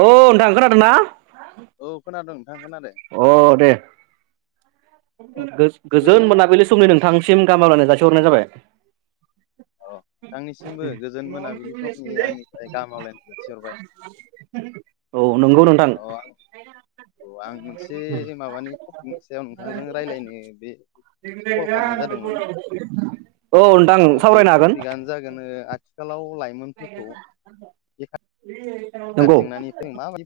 औ नोंथां खोनादों ना? औ खोनादों नोंथां खोनादों अ दे अ गोजों बै गोजोन मोनाबिलि समनि नोंथांसिम गाहाम हामलाय जासिहरनाय जाबाय। अ नोंथांनिसिमबो गोजोन मोनाबिलि समनि आंनिफ्राय गाहाम हामलायनाय जासिहरबाय। औ नंगौ नों अ आं औ आं मोनसे माबानि टपिकनि सायाव नोंथांजों रायज्लायनो बे कल खालामनाय जादोंमोन औ नोंथां ओ बे सावरायनो हागोन टपिकआनो जागोन ओ आथिखालाव लाइमोनफोरखौ बेखार नंगौ जेंनानिफ्राय जों माबायदि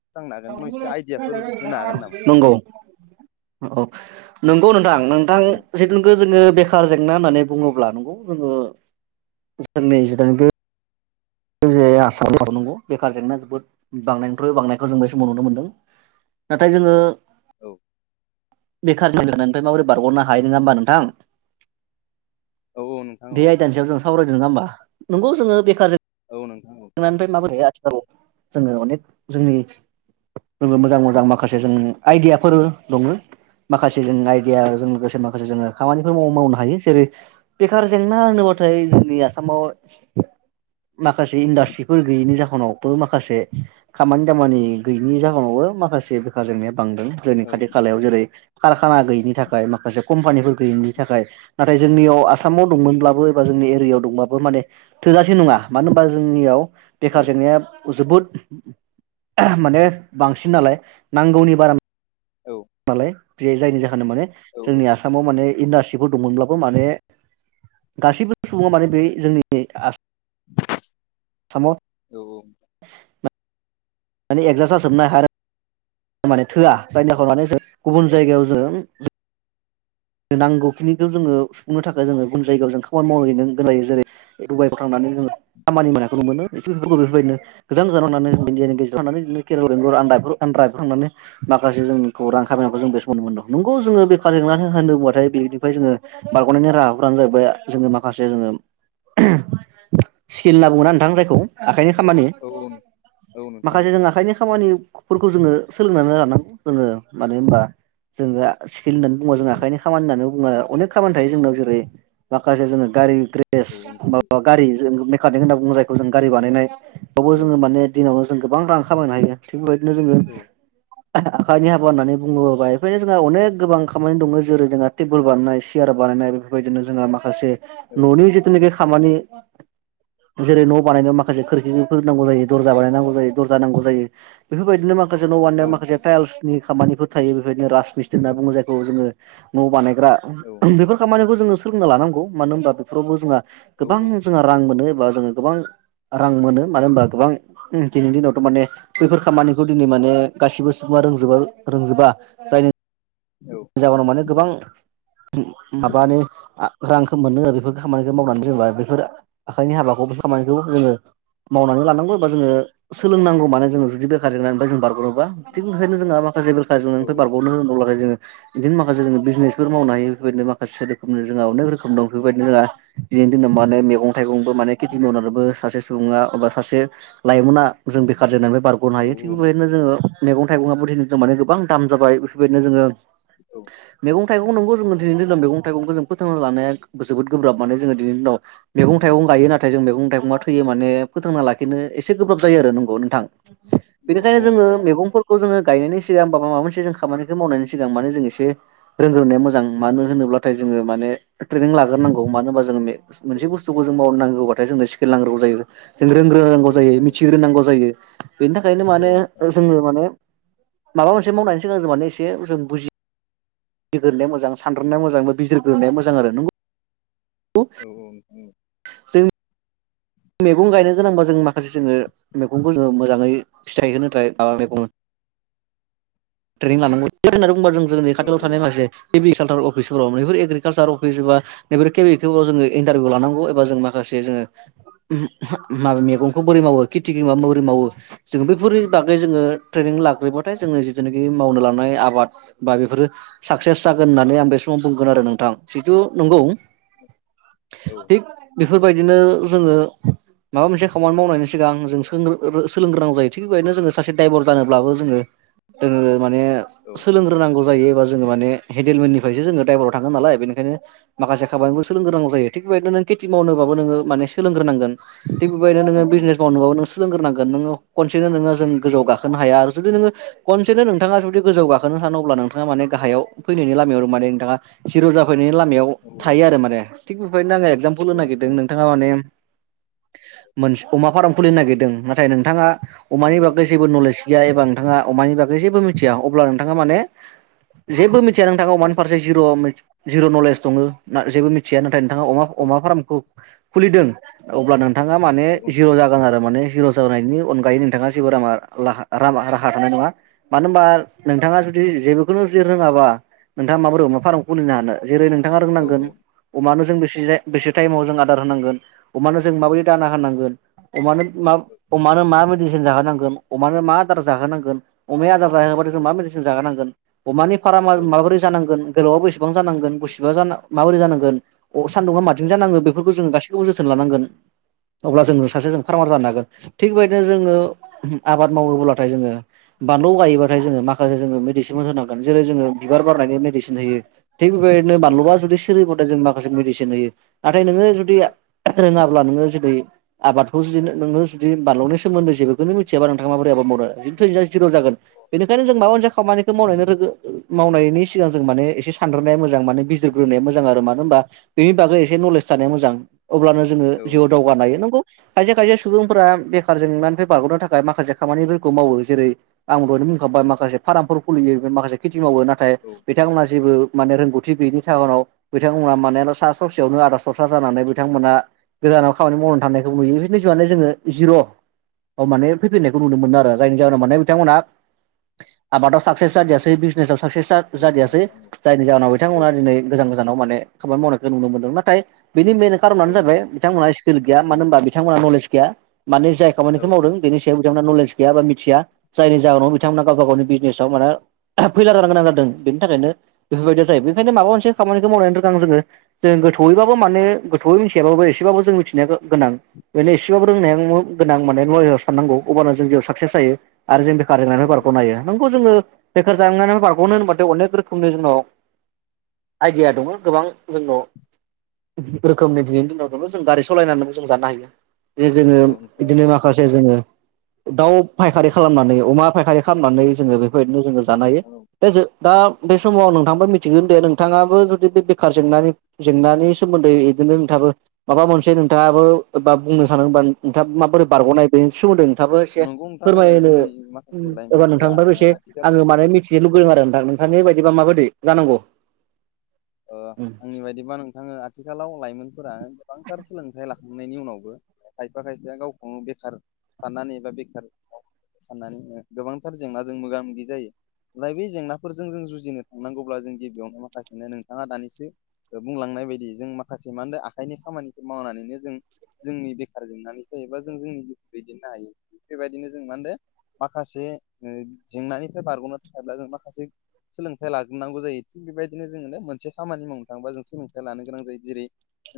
फोजोबस्रांनो हागोन मोनसे आइडियाफोर होनो हागोन नामा नंगौ अ नंगौ नोंथां-नोंथां दे जिथुुनाखि जोङो बेखार जेंना होननानै बुङोब्ला नंगौ जोङो जोंनि जिथुुनाखि बे जोंनि आसामाव नंगौ बेखार जेंना जोबोद बांनायनिफ्राय बांनायखौ जों बे समाव नुनो मोन्दों नाथाय जोङो औ बेखारनि जेंनानिफ्राय माबोरै बारगनो हायो नङा होमबा नोंथां औ औ नोंथां औ बे आयदानि सायाव जों सावरायदों नङा होमबा नंगौ जोङो बेखारजों औ नोंथा औ नानिफ्राय माबोरै आथिखालाव जोङो अनेक जोंनि जोंङो मोजां मोजां माखासे जों आइदियाफोर दङ माखासे जों आइडियाजों लोगोसे माखासे जोङो खामानिफोर माव- मावनो हायो जेरै बेखार जेंना होनोब्लाथाय जोंनि आसामाव माखासे इन्डास्ट्रिफोर गैयैनि जाहोनाव माखासे खामानि दामानि गैयिनि जाहोनावबो माखासे बेखार जोंनाया बांदों जोंनि औ खाथि खालायाव जेरै कारखाना गैयिनि थाखाय माखासे कम्पानिफोर गैयिनि थाखाय नाथाय जोंनियाव आसामाव दंमोनब्लाबो एबा जोंनि एरियायाव दंब्लाबो माने थोजासे नङा मानो होनबा जोंनियाव औ बेखार जेंनाया जोबोद माने बांसिन नालाय नांगौनि बारा औ मालाय बे जायनि जाहोन माने औ जोंनि उम, आसाम आसामाव माने इन्डास्ट्रिफोर दंमोनब्लाबो माने गासिबो सुबुङा माने बे जोंनि [unintelligible] आसामाव औ औ [unintelligible] मानि एकजास जाजोबनोबनाय हाया आरो माने थोआ जायनि जाहोनाव माने जों गुबुन जायगायाव जों नांगौखिनिखौ जोङो सुफुंनो थाखाय जोङो गुबुन जायगायाव जों खामानि मावहैनो गोनां जायो जेरै दडुबाइफ्राव थांनानै जोङो खामानि मावनायखौ नुनो मोनो बेफोरखौ बेफोरबायदिनो गोजान गोजान थांनानै इणडियानि गेजेरावनानै केरेला बेंगालुरु आन्दा आद्राफोरव थांनानै माखासे जोंखौ रां खामायनायखौ जों बेथन मोनदों नंगौ जोङो बेखार जेंना होन होनना बुंबाथाय बेनिफ्राय जोङो बारग'नायनि राहाफोरानो जाहैबाय जोङो माखासे जोङो स्किल होनना बुंङो नोंथां जायखौ आखाइनि खामानि औ औ औ नोंथां माखासे औ जों आखाइनि खामानि फोरखौ जोङो सोलोंनानै लानांगौ जोङो मानो होनबा जोङो स्किल होननानै बुङोबा औ जोंहा खामानि होननानै बुङो अनेक खामानि थायो जोंनाव जेरै माखासे जों गारि ग्रेस औ नोंथां मा- गारि जों मेकानिक होनना बुङो जायखौ जों गारि बानायनाय बावबो औ जोङो माने दिनावनो जों गोबां रां खामायनो हायो। थिग बेबायदिनो जोङो औ आखाइानि हाबा होननानै बुंङोबा बेबादिनो जोंहा अनेक गोबां खामानि दङ जेरै जोंहा टेबोल बानायनाय सियार बानायनाय बेफोरबायदिनो जोंहा माखासे औ न'नि जितुनिकि खामानि जेरै न' बानायनायाव माखासे खोरखिफोर नांगौ जायो दरजा बानायनांगौ जायो दरजा नांगौ जायो। बेफोरबायदिनो माखासे न' औ वाननो नोंथां माखासे टाइल्सनि खामानिफोर थायो बेफोरबायदिनो राजमिस्त्रि औ होनना बुङो जायखौ जोङो‌। न' बानायग्रा औ बेफोर खामानिखौ जोङो सोलोंना लानांगौ मानो होमबा फोरावबो जोंहा औ गोबां जोंहा रां मोनो एबा जों गोबां रां मोनो मानो होमबा गोबां उम दिनैनि दिनाव थ' माने बैफोर खामानिखौ दिनै माने गासिबो सुबुङा रोंजोबा रोंजोबा जायनि औ। जाउनाव माने गोबां उम माबानि आ रांखो मोननो बेफोर खामानिखौ मावनानै जेनेबा बेफोर आखाइनि हाबाखौ बे खामानिखौ जोङो मावनानै लानांगौ बा जोङो सोलोंनांगौ माने जोङो जुदि बेेखार जेंनानिफाय जों बारग' बा थिग ओंखायनो जोंहा माखासे औ [unintelligible] बारग'नो [unintelligible] इदिनो माखासे जोङो बिजनेसफोर मावनो हायो बेफोरबायदिनो माखासे रोखोम जोंहा अनेक रोखोम दं बेफोरबायदिनो जोंहा दिनैनि दिनाव मा होनो मेउ गं थाइगंबो माने केति मावउनानैबो सासे सुबुङा एबा सासे लाइमोना जों बेखार जानानैफाय बारग' ग'नो हायो थिग बेबायदिनो जोङो मेगं थाइगंआबोदि दिनैनि दिनाव माने गोबां दाम जाबाय बेफोरबायदिनो जोङो औ। मैगं थाइगं नंगौ जोङो दिनैनि दिनाव मैगं थाइगंखो जों फोथांना लानाया जोबोद गोब्राब माने जोङो दिनैनि दिनाव मैगं औ नोंथां थाइगं गायो नाथाय जों मैगं थाइगङा थैयो माने फोथांना लाखिनो एसे गोब्राब जायो आरो नंगौ नोंथां। बेनिखायनो औ औ जोङो नोंथां औ मेगंफोरखौ जोङो गायनायनि सिगां बा माबा मोनसे जों खामानिखौ मावनायनि सिगां माने जों एसे [unintelligible] रोंग्रोनाया मोजां मानो होनोब्लाथाय जोङो माने ट्रेनिं लाग्रोनांगौ मानो होमबा जों मे मोनसे बुस्थुखौ जों मावनांगौबाथाय जोंनो स्केल नांग्रोगौ जायो। जों रोंग्रोनांगौ जायो नोंथां मिथिग्रोनांगौ जायो बेनि थाखायनो औ माने नोंथां ओस जोंनो माने माबा मोनसे मावनायनि सिगां जों माने एसे जों बुजि बिजिरग्रोनाया मोजां सानद्रोनाया मोजां बिजिरग्रोनाया मोजां आरो नोंगौ [unintelligible] औ [unintelligible] मैगं गायनो गोनांबा जों माखासे जोङो मैगंबो ओ मोजाङै फिथाइ होनो थाखाय [unintelligible] मेगं ट्रेनिं लानांगौ बे होननानै बुंबा [unintelligible] जोंनि खाथियाव औ थानाय माखसे ऐग्रिरिकालसार [unintelligible] अफिसफोराव मोनैफोर एग्रिकालसार अफिस बबा बेफोर केेबिव जोङो इनथारभिउ लानांगौ एबा जों माखासे जोङो [unintelligible] माब मैगंखौ बोरै मावो खेथिखौ माबा बोरै मावो जोङो बैफोरनि बागै जोङो ट्रेनिं लाग्रोबाथाय जोङो जिथुनाखि मावनो लांनाय आबाद बा बेफोरो साक्सेस जागोन होननानै आं बे समाव बुंगोन आरो नोंथां जिहेतु नंगौ औ थिग बेफोरबायदिनो जोङो [inaudible] माबा मोनसे खामानि मावनायनि सिगां जों सोलोंग्रोनां जायो थिग बेबायदिनो जोङो सासे द्राइभार जानोब्लाबो जोङो जोङो माने औ सोलोंग्रोनांगौ जायो एबा जोङो माने हेडेलमेननिफ्रायस जोङो द्राइभाराव थाङो नालाय बेनिखायनो माखासे खाबानिनोबो सोंलोंगोरनांगौ जायो थिग बेबायदिनो नों खेथि मावनोबाबो नोंङो माने सोलोंग्रोनांगोन! थिग बेबायनो उम नोङो बिजनेस मावनोबाबो नों सोलोंग्रोनांगोन नोंङो खनसेनो नोङो जों गोजौआव गाखोनो हाया जुदि नोङो खन सेनो नोंथाङा जुदि गोजौ गाखोनो सान अब्ला नोंथाङा मान गाहायाव फैनायनि लामायाव माने नोंथाङा जिर' जाफैनायनि लामायाव उम औ थायो आरो माने थिग बेखनो आङो एक्जामपोल औ होनो नोंथां नागिरदों औ नोंथां औ नोंथां औ नोंथां औ नोंथां नोंथाङा माने मोनसे अमा फार्म खुलिनो नागिरदों नाथाय नोंथाङा अमानि बागै जेबो नलेज गैया एबा नोंथा अमानि बागै जेबो मिथिया अब्ला नोंथाङा माने जेबो मि मिथिया नोंथाङा अमानि फारसे जिर' जिर' नलेज दङ जेबो मिथिया नाथाय नोंथाङा अमा अमा फार्मखौ खुलिदों अब्ला नोंथाङा माने जिर' जा मोजां आरो माने हिर' जायनि अनगायै नोंथाङा जेबो [unintelligible] राहा थानाय नङा मानो होनबा नोंथाङा जुदि जेबोखौनो जुदि रोङाबा नोंथाङा माबोरै अमा फाराम खुलिनो हानो जेरै नोंथाङा रोंनांगोन अमानो जों बेसे टाइमाव जों आदार होनांगोन। अमानो जों माबायदि दाना होनानांगोन। अमानो अमानो मा मेडिसिन जाहोनांगोन अमानो मा आदार जाहोनांगोन अमाया आदार जों मा मेडिसिन जोनांगोन अमानिार माबोरै जानांगोन। गोलावा बेसेबां जानांगोन गुसेबा जा माबोरै जांगोन अ सान्दुंआ माथिं जानांगोन बेफोरखौ जों गासैखौबो जोथोन लानांगोन अब्ला जोङो सासे जों फार्मार जानो हागोन। थिग बेदिनो जोंङो आबाद मावोब्लाथाय जोंङो बानलु गायोब्ला माने जोंङो माखासे जों मेदिसिनबो होनांगोन जेरै जोंङो बिबार बारनायनि मेडिसिन होयो थि बेबाय नो बानलुबा जुदि सिरिबाथाय जों माखासे मेदिसिन होयो। नाथाय नोंङो जुदि रोंङाब्ला नोंङो जुदि आबादखौ जुदि नोंङो जुदि बानलौ सोमोन्द जेबोखौनो मिथियाबा नोंथांङा बोरै मानो। बिखै नोंहा जिर' जागोन बेनिखायनो जों माबा मोनसे खामानिखौ मावनायनो रोंगो मावनायनि सिगां जों माने एसे सानद्रनाया मोजां माने बिजिरग्रोनाया मोजां आरो मानो होनोमबा बेनि बागै एसे नलेज थानायानाया मोजां अब्लानो जोंङो जिउआव दावगानो हायो नंगौ खायसे खायसे सुबुंफोरा बेखार जेंनानिफ्राय बारग'नो थाखाय माखासे खामानिफोरखौ मावो जेरै आंबोहायनो बुंखाबबाय माखासे फार्मफोर खुलियो माखासे खेथि मावो नाथाय बिथांमोनहा जेबो माने रोंगौथि गोयिनि जाहोनाव बिथांमोनहा माने सा ससेयावनो आदा सरसा जानानै बिथांमोना गोजानाव खामानि मावनानै थांनायखौ नुयो बेफोरनि जुआनो जोंङो जिर औ माने फैफिननायखौ मोन आरो जायनि जाहोनाव माने बिथांमोना आबादाव साक्सेस जादियाासै बिजनेसाव साक्सेस जादियाासै जायनि जाहोनाव बिथांमोना दिनै गोजान गोजानाव माने खामानि मावनायखौ नुनो मोनदों नाथाय बेनि मेन खार'नानो जाबाय बिथांमोनहा स्किल गैया मानो होनबा बिथांमोनहा नलेज गैया मानि जाय खामानिखौ मावदों औ बेनि सायाव बिथांमोना नलेज गैया बा मिथिया जायनि जाहोनाव बिथांमोना गावबा गावनि बिजनेसाव माने फैला जानां गोनां जादों बेनि थाखायनो बेफोरबायदिया जायो बेनिखायनो माबा मोनसे खामानिखौ रोगां जोंङो जों गोथौयैबाबो मानोे गोथौयै मिथियाबाबो एसेबाबो जों मिथिनाया गोनां। बेनो एसेबाबो रोंनाया गोनां माने महायाव साननांगौ अब्लानो जों बेयाव साक्सेस जायो। आरो जों बेखार जोंनिफ्राय औ बारग'नो हायो नोंगौ जोंङो बेखार जानायनानैफ्राय बारग'नो होनबाथाय अनेक रोखोमनि जोंनाव। आइडिया दंङो गोबां जोंनाव। रोखोमनि दिनैनि दिनाव द जों गारि सालायनानैबो जों जानो हायो बे जोंङो नोंथां बिदिनो माखासे माखासे जोंङो दाउ फायखारि खालामनानै अमा फायखारि खालामनानै जोंङो बेफोरबायदिनो जोंङो जानो हायो। औ दे जा दा बे समाव आं नोंथांबा मिथिगोन दे नोंथांङाबो जुदि बे बेखार जेंनानि। जेंनानि सोमोन्दै बिदिनो नोंथाबो माबा मोनसे नोंथांङाबो एबा बुंनो सानबा नोंथांङा माबोरै बारग'नाय बे सोमोन्दों। थाबो एसे नंगौ नोंथां फोरमायो ओ जोंनि माखासे एबा लाइमोनफोरा नोंथांबाबो ओ एसे आथिखाल आंङो मिथि ज लुगैदों आरो नोंथां नोंथांनि बायबा माबायदि जानांगौ। नंगौ आंनि बायदिबा नोंथाङो आथिखालाव लाइमोनफोरा गोबांथार सोलोंथाइ लाखांनायनि उनावबो। खायफा खायफाया गावखौनो बेखार साननानैबा बेखार साननानै बुंङो गोबांथार जेंनाजों मोगा-मोगि जायो। बे जेंनाफोरजों जों जुजिनो थांनांगौब्ला जों गिबियावनो माखासेनो नों बिथाङा दानिसो बुंलांनाय बायदि जों माखासे मा होनो आखाइनि खामानिखौ मावनानैनो जों। जोंनि बेखार जोंनानैफ्रायायोबा जों जोंनि जिउखौ दैदेननो हायो बेबायदिनो जों मा होनदों? माखासे जेंनानिफ्राय बारग'नो थाखायब्ला जों माखासे सोलोंथाइ लाग्रोनांगौ जायो थिग बेबायदिनो जोंङो मोनसे खामानि मावनो थाङोबा जों सोलोंथाइ लानो गोनां जायो जेरै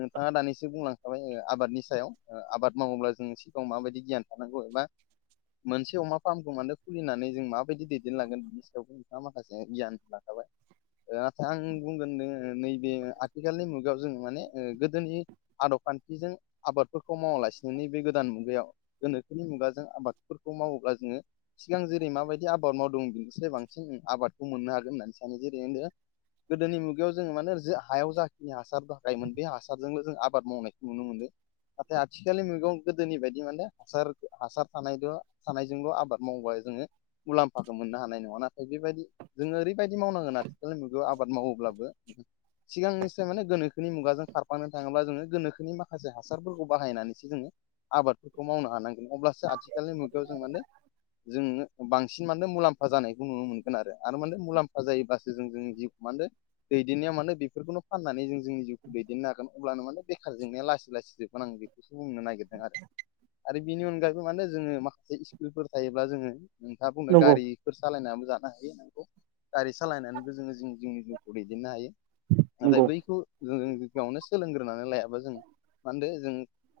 नोंथाङा दानिसो बुंलांखाबाय आबादनि सायाव आबाद मावोब्ला जों सिगाङाव माबायदि गियान। थागौबा मोनसे अमा फार्मखौ मानो खुलिनानै जों माबायदि दैदेनलांगोन बिनि सायावबो नोंथाङा माखासे गियान लाखाबाय। आचसा आं बुंगोन नैबे आथिखालनि मुगायाव जों माने गोदोनि। आदब खान्थिजों आबादफोरखौ मावालासिनो नै बे गोदान मुगायाव गोनोखोनि मुगाजों आबादफोरखौ मावोब्ला जोंङो। सिगां जेरै माबायदि आबाद मावदों बिनिफ्राय बांसिन आबादखौ मोननो हागोन होननानै सानो जेरै होननो गोदोनि मुगायाव जोङो माने जो हायाव जाखिनि हासार थाखायोमोन बे हासारजोंनो जों आबाद मावनायखौ नुनो मोनो। नाथाय आथिखालनि मैगं गोदोनि बायदि माने हासार हासार थानायद'। सानैजोंल' आबाद मावबा जोङो। मुलाम्फाखौ मोननो हानाय नङा नाथाय बेबायदि जोङो ओरैबायदि मावनांगोन आथिखालनि मुगायाव आबाद मावोब्लाबो सिगांनिसो माने गोनोखोनि मुगाजों खारफानो थाङोब्ला जोङो गोनोखोनि माखासे हासारफोरखौ बाहायनानैसो जोङो। आबादफोरखौ मावनो हानांगोन अब्लासो आथिखालनि मुगायाव जोंङो जोंङो बांसिन माने मुलाम्फा जानायखौ नुनो मोनगोन आरो आरो माने मुलाम्फा जायोब्लासो जों जोंनि जि मानदो दैदेननाया मानो बेफोरखौनो फाननानै जोंनि जिउखौ दैदेननो हागोन अब्लानो माने बेखार जेंनाया लासै लासै जोबगोन आं बेखौसो बुंनो नागिरदों आरो। आरो बिनि अनगायैबो मानोे जोङो माखासे इस्कुलफोर थायोब्ला जोङो नोंथाङा बुंनो नंगौ गारि फोर सालायनानैबो जानो हायो नोंखौ गारि सालायनानैबो जोङो जोंनि जिउखौ दैदेननो हायो। नाथाय बैखौ जों गयावनो सोलोंग्रोनानै लायाबा जों। मान होनदो जों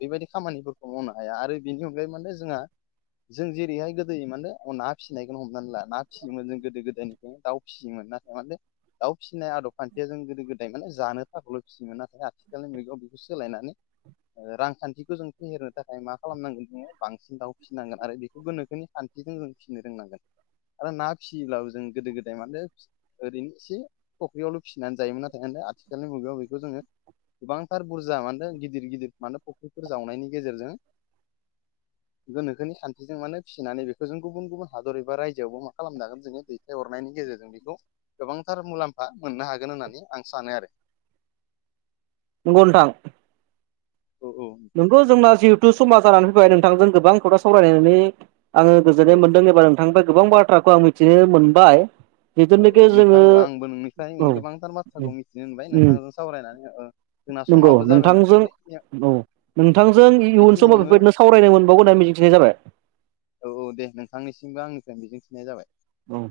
बेबायदि खामानिफोरखौ मावनो हाया आरो बेनि अनगायै मानो जोंहा जों जेरैहाय गोदोयो मानो ना फिसिनायखौनो हमनानै ला ना फियोमोन जों गोदो गोदायनिफ्रायनो दाउ फियोमोन ना थारमाने दाउ फिसिनाय आदब खान्थिया जों गोदो गोदाय माने जानो थाखायल' फिसियोन नाथाय आथिखालनि मुगायाव बेखौ सोलायनानै ओ रांखान्थिखौ जों फेहेरनो थाखाय मा खालामनांगोन जोङो बांसिन दाव फिनांगोन आरो बेखौबो गोनोखोनि फजों जों फिसिनो रोंनांगोन आरो ना फिसियोब्लाबो जों गोदो गोदाय माने ओरैनो एसे फ'ख्रियावल' फिसिनानै जायोमोन नाथाय आथिखालनि मुगायाव बेखौ जोङो गोबांथार बुरजा मानो गिदिर गिदिर मानो फुख्रिफोर जावनायनि गेजेरजों [inaudible] गोनोखोनि खान्थिजों मानो फिसिनानै बेखौ जों गुबुन गुबुन हादर एबा रायजोआवबो मा खालामनो हागोन जोङो दै। बे अरनायनि गेजेरजों बेखौ गोबांथार मुलाम्फा मोननो हागोन होननानै आं सानो आरो नंगौ नोंथां औ औ नोंगौ जोंना जिहेथु समाज जानानै फैबाय नोंथांजों गोबां खोथा सावरायनानै आङो औ गोजोननाय मोनदों एबा नोंथांनिफ्राय गोबां बाथ्राखौ आं मिथिनो मोनबाय। औ औ जिथुनिखि नोंथां जोङो औ आंबो नोंनिफ्राय औ गोबांथार बाथ्राखौ मिथिनो होनबाय नोंथांजों सावरायनानै औ। नंगौ नोंथांजों औ। नोंथांजों इयुन समाव बेखिनियावनो बेफोरबायदिनो सावरायनो मोनबावगोन होननानै मिजिंथिनाय जाबाय। औ औ दे नोंथांनिसिमबो आंनिफ्राय मिजिंथिनाय जाबाय औ